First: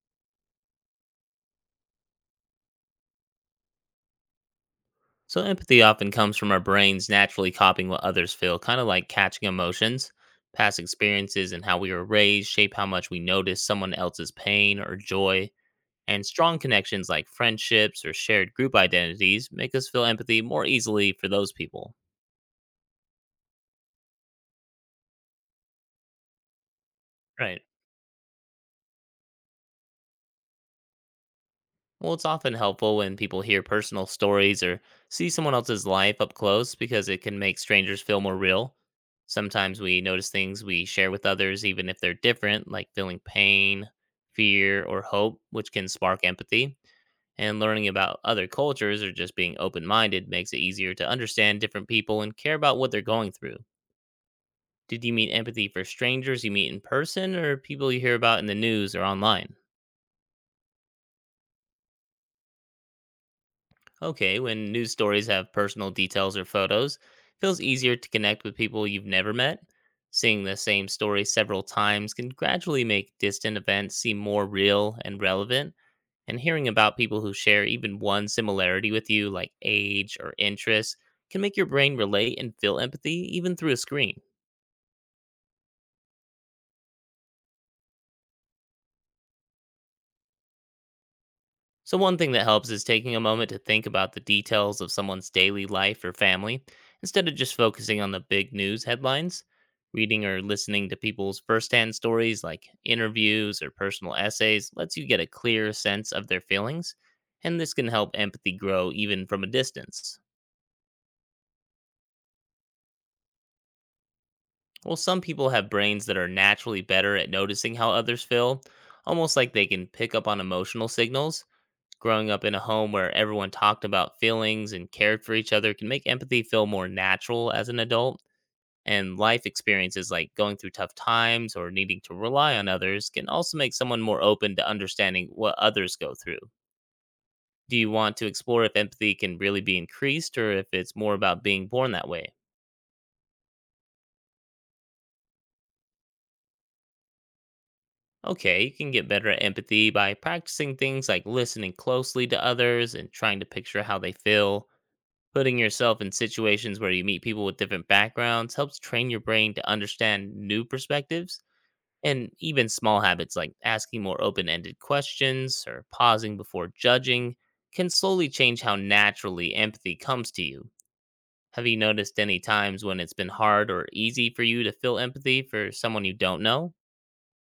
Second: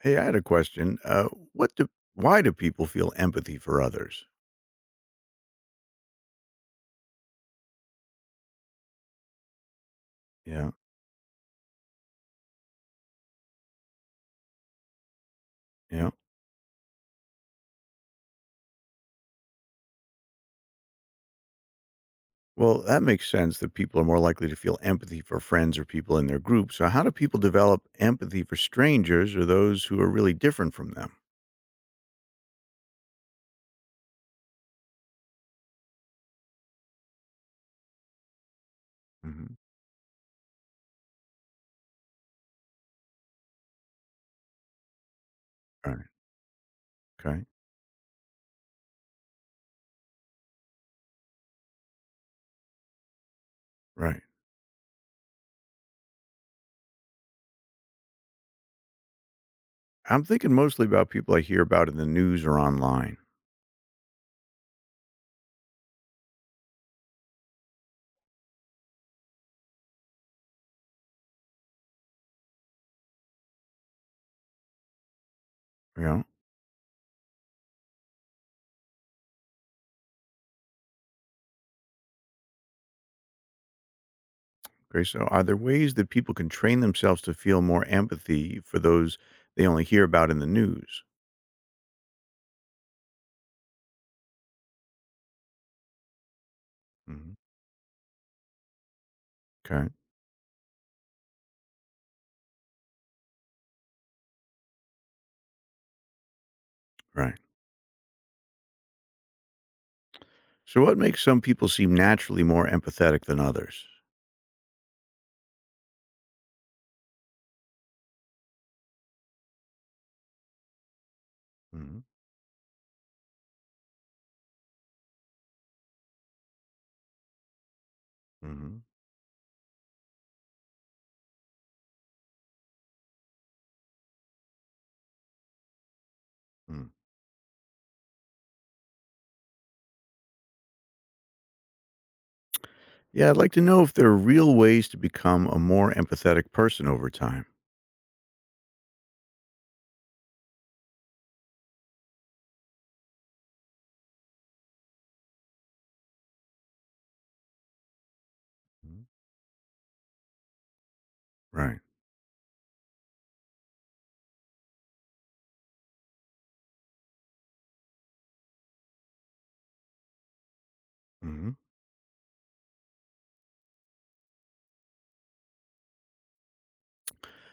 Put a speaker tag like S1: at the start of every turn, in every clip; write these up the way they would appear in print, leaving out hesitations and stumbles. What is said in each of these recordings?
S1: Hey, I had a question. What do Why do people feel empathy for others?
S2: So, empathy often comes from our brains naturally copying what others feel, kind of like catching emotions.
S1: Yeah,
S2: Past experiences and how we were raised shape how much we notice someone else's pain or joy.
S1: yeah.
S2: And strong connections like friendships or shared group identities make us feel empathy more easily for those people.
S1: Well, that makes sense that people are more likely to feel empathy for friends or people in their group. So, how do people
S2: Right.
S1: develop empathy for strangers or those who are really different from them?
S2: Well, it's often helpful when people hear personal stories or see someone else's life up close because it can make strangers feel more real.
S1: Hmm.
S2: Sometimes we notice things we share with others, even if they're different, like feeling pain, fear, or hope, which can
S1: Right.
S2: spark empathy.
S1: Okay.
S2: And learning about other cultures or just being open minded makes it easier to understand different people and care about what they're going through.
S1: Right.
S2: Did you mean empathy for strangers you meet in person or people you hear about in the news or online?
S1: I'm thinking mostly about people I hear about in the news or online.
S2: Okay, when news stories have personal details or photos, it feels easier to connect with people you've never met. Seeing the same story several times can gradually make distant events seem more real and relevant,
S1: You know.
S2: and hearing about people who share even one similarity with you, like age or interests, can make your brain relate and feel empathy even through a screen.
S1: Okay. So, are there ways that people can train themselves to feel more empathy for those they only hear about in the news?
S2: So, one thing that helps is taking a moment to think about the details of someone's daily life or family instead
S1: Hmm.
S2: of just focusing on the big news headlines.
S1: Okay.
S2: Reading or listening to people's firsthand stories, like interviews or personal essays, lets you get a clear sense of their feelings,
S1: Right.
S2: and this can help empathy grow even from a distance.
S1: So, what makes some people seem naturally more empathetic than others?
S2: Well, some people have brains that are naturally better at noticing how others feel, almost like they can pick up on emotional signals.
S1: Mhm,
S2: Growing up in a home where everyone talked about feelings and cared for each other can make empathy feel more natural as an adult.
S1: mhm,
S2: And life experiences like going through tough times or needing to rely on others can also make someone more open to understanding what others go through.
S1: mm.
S2: Do you want to explore if empathy can really be increased or if it's more about being born that way?
S1: Yeah, I'd like to know if there are real ways to become a more empathetic person over time.
S2: Okay, you can get better at empathy by practicing things like listening closely to others and trying to picture how they feel. Putting yourself in situations where you meet people with different backgrounds helps
S1: Mhm.
S2: train your brain to understand new perspectives,
S1: Right.
S2: and even small habits like asking more open ended questions or pausing before judging can slowly change how naturally empathy comes to you.
S1: Hmm.
S2: Have you noticed any times when it's been hard or easy for you to feel empathy for someone you don't know?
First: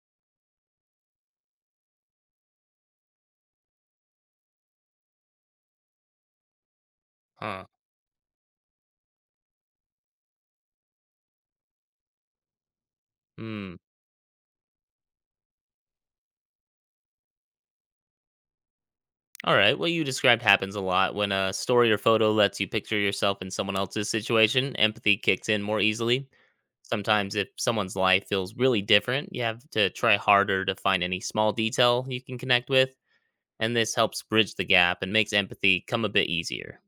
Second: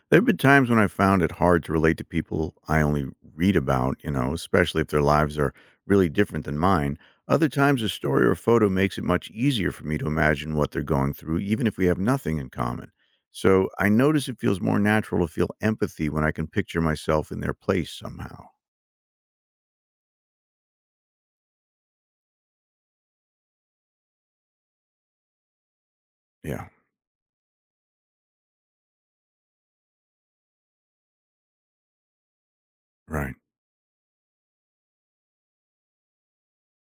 S1: There have been times when I found it hard to relate to people I only read about, especially if their lives are really different than mine. Other
S2: Huh.
S1: times, a story or photo makes it much easier for me to imagine what they're going through, even if we have nothing in common. So
S2: Hmm.
S1: I notice it feels more natural to feel empathy when I can picture myself in their place somehow.
S2: All right. What you described happens a lot. When a story or photo lets you picture yourself in someone else's situation, empathy kicks in more easily.
S1: Yeah,
S2: Sometimes, if someone's life feels really different, you have to try harder to find any small detail you can connect with.
S1: right.
S2: And this helps bridge the gap and makes empathy come a bit easier.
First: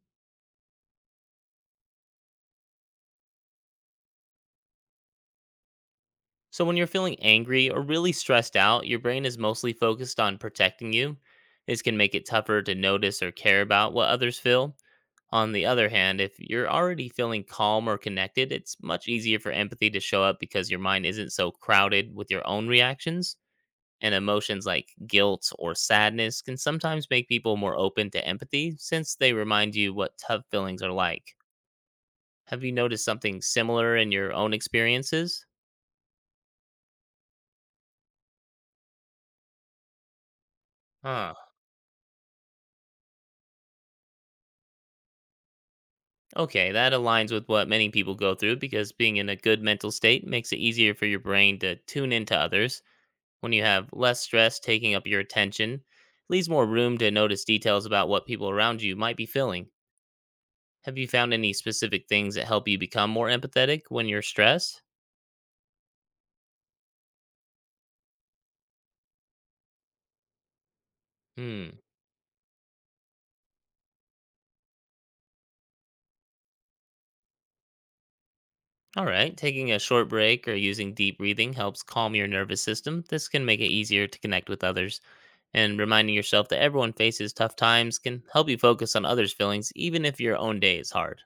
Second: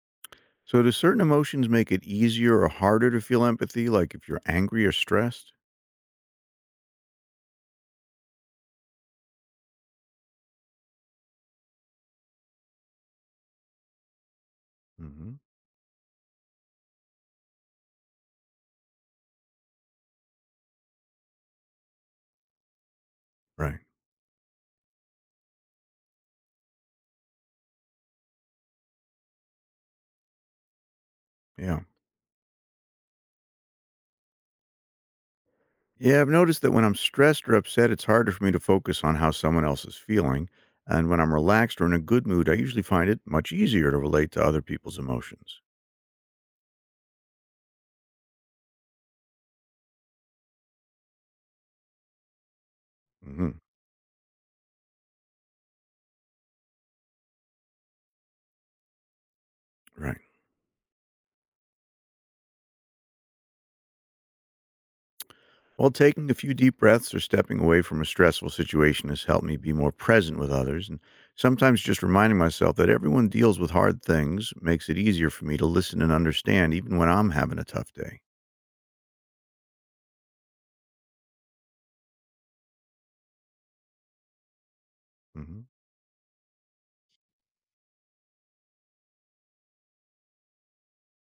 S1: So, do certain emotions make it easier or harder to feel empathy? Like if you're angry or stressed?
S2: So, when you're feeling angry or really stressed out, your brain is mostly focused on protecting you. This can make it tougher to notice or care about what others feel.
S1: Hmm.
S2: On the other hand, if you're already feeling calm or connected, it's much easier for empathy to show up because your mind isn't so crowded with your own reactions.
S1: Right.
S2: And emotions like guilt or sadness can sometimes make people more open to empathy since they remind you what tough feelings are like.
S1: Yeah.
S2: Have you noticed something similar in your own experiences?
S1: Yeah, I've noticed that when I'm stressed or upset, it's harder for me to focus on how someone else is feeling. And when I'm
S2: Huh.
S1: relaxed or in a good mood, I usually find it much easier to relate to other people's emotions.
S2: Okay, that aligns with what many people go through because being in a good mental state makes it easier for your brain to tune into others.
S1: Hmm.
S2: When you have less stress taking up your attention, leaves more room to notice details about what people around you might be feeling.
S1: Right.
S2: Have you found any specific things that help you become more empathetic when you're stressed?
S1: Well, taking a few deep breaths or stepping away from a stressful situation has helped me be more present with others. And
S2: Hmm.
S1: sometimes just reminding myself that everyone deals with hard things makes it easier for me to listen and understand, even when I'm having a tough day.
S2: All right, taking a short break or using deep breathing helps calm your nervous system. This can make it easier to connect with others,
S1: Hmm.
S2: and reminding yourself that everyone faces tough times can help you focus on others' feelings, even if your own day is hard.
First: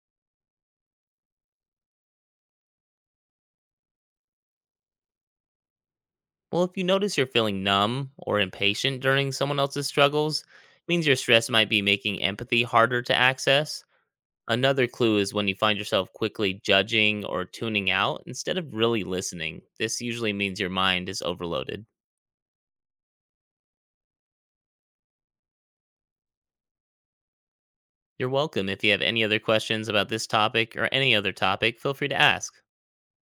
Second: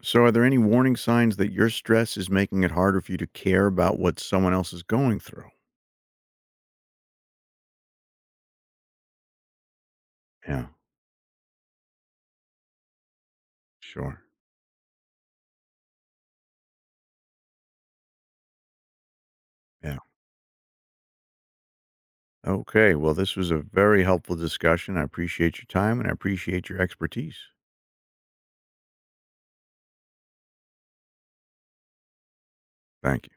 S1: So, are there any warning signs that your stress is making it harder for you to care about what someone else is going through?
S2: Well, if you notice you're feeling numb or impatient during someone else's struggles, it
S1: Yeah,
S2: means your stress might be making empathy harder to access.
S1: sure.
S2: Another clue is when you find yourself quickly judging or tuning out instead of really listening.
S1: Yeah.
S2: This usually means your mind is overloaded.
S1: Okay. Well, this was a very helpful discussion. I appreciate your time and I appreciate your expertise.
S2: You're welcome. If you have any other questions about this topic or any other topic, feel free to ask.
S1: Thank you.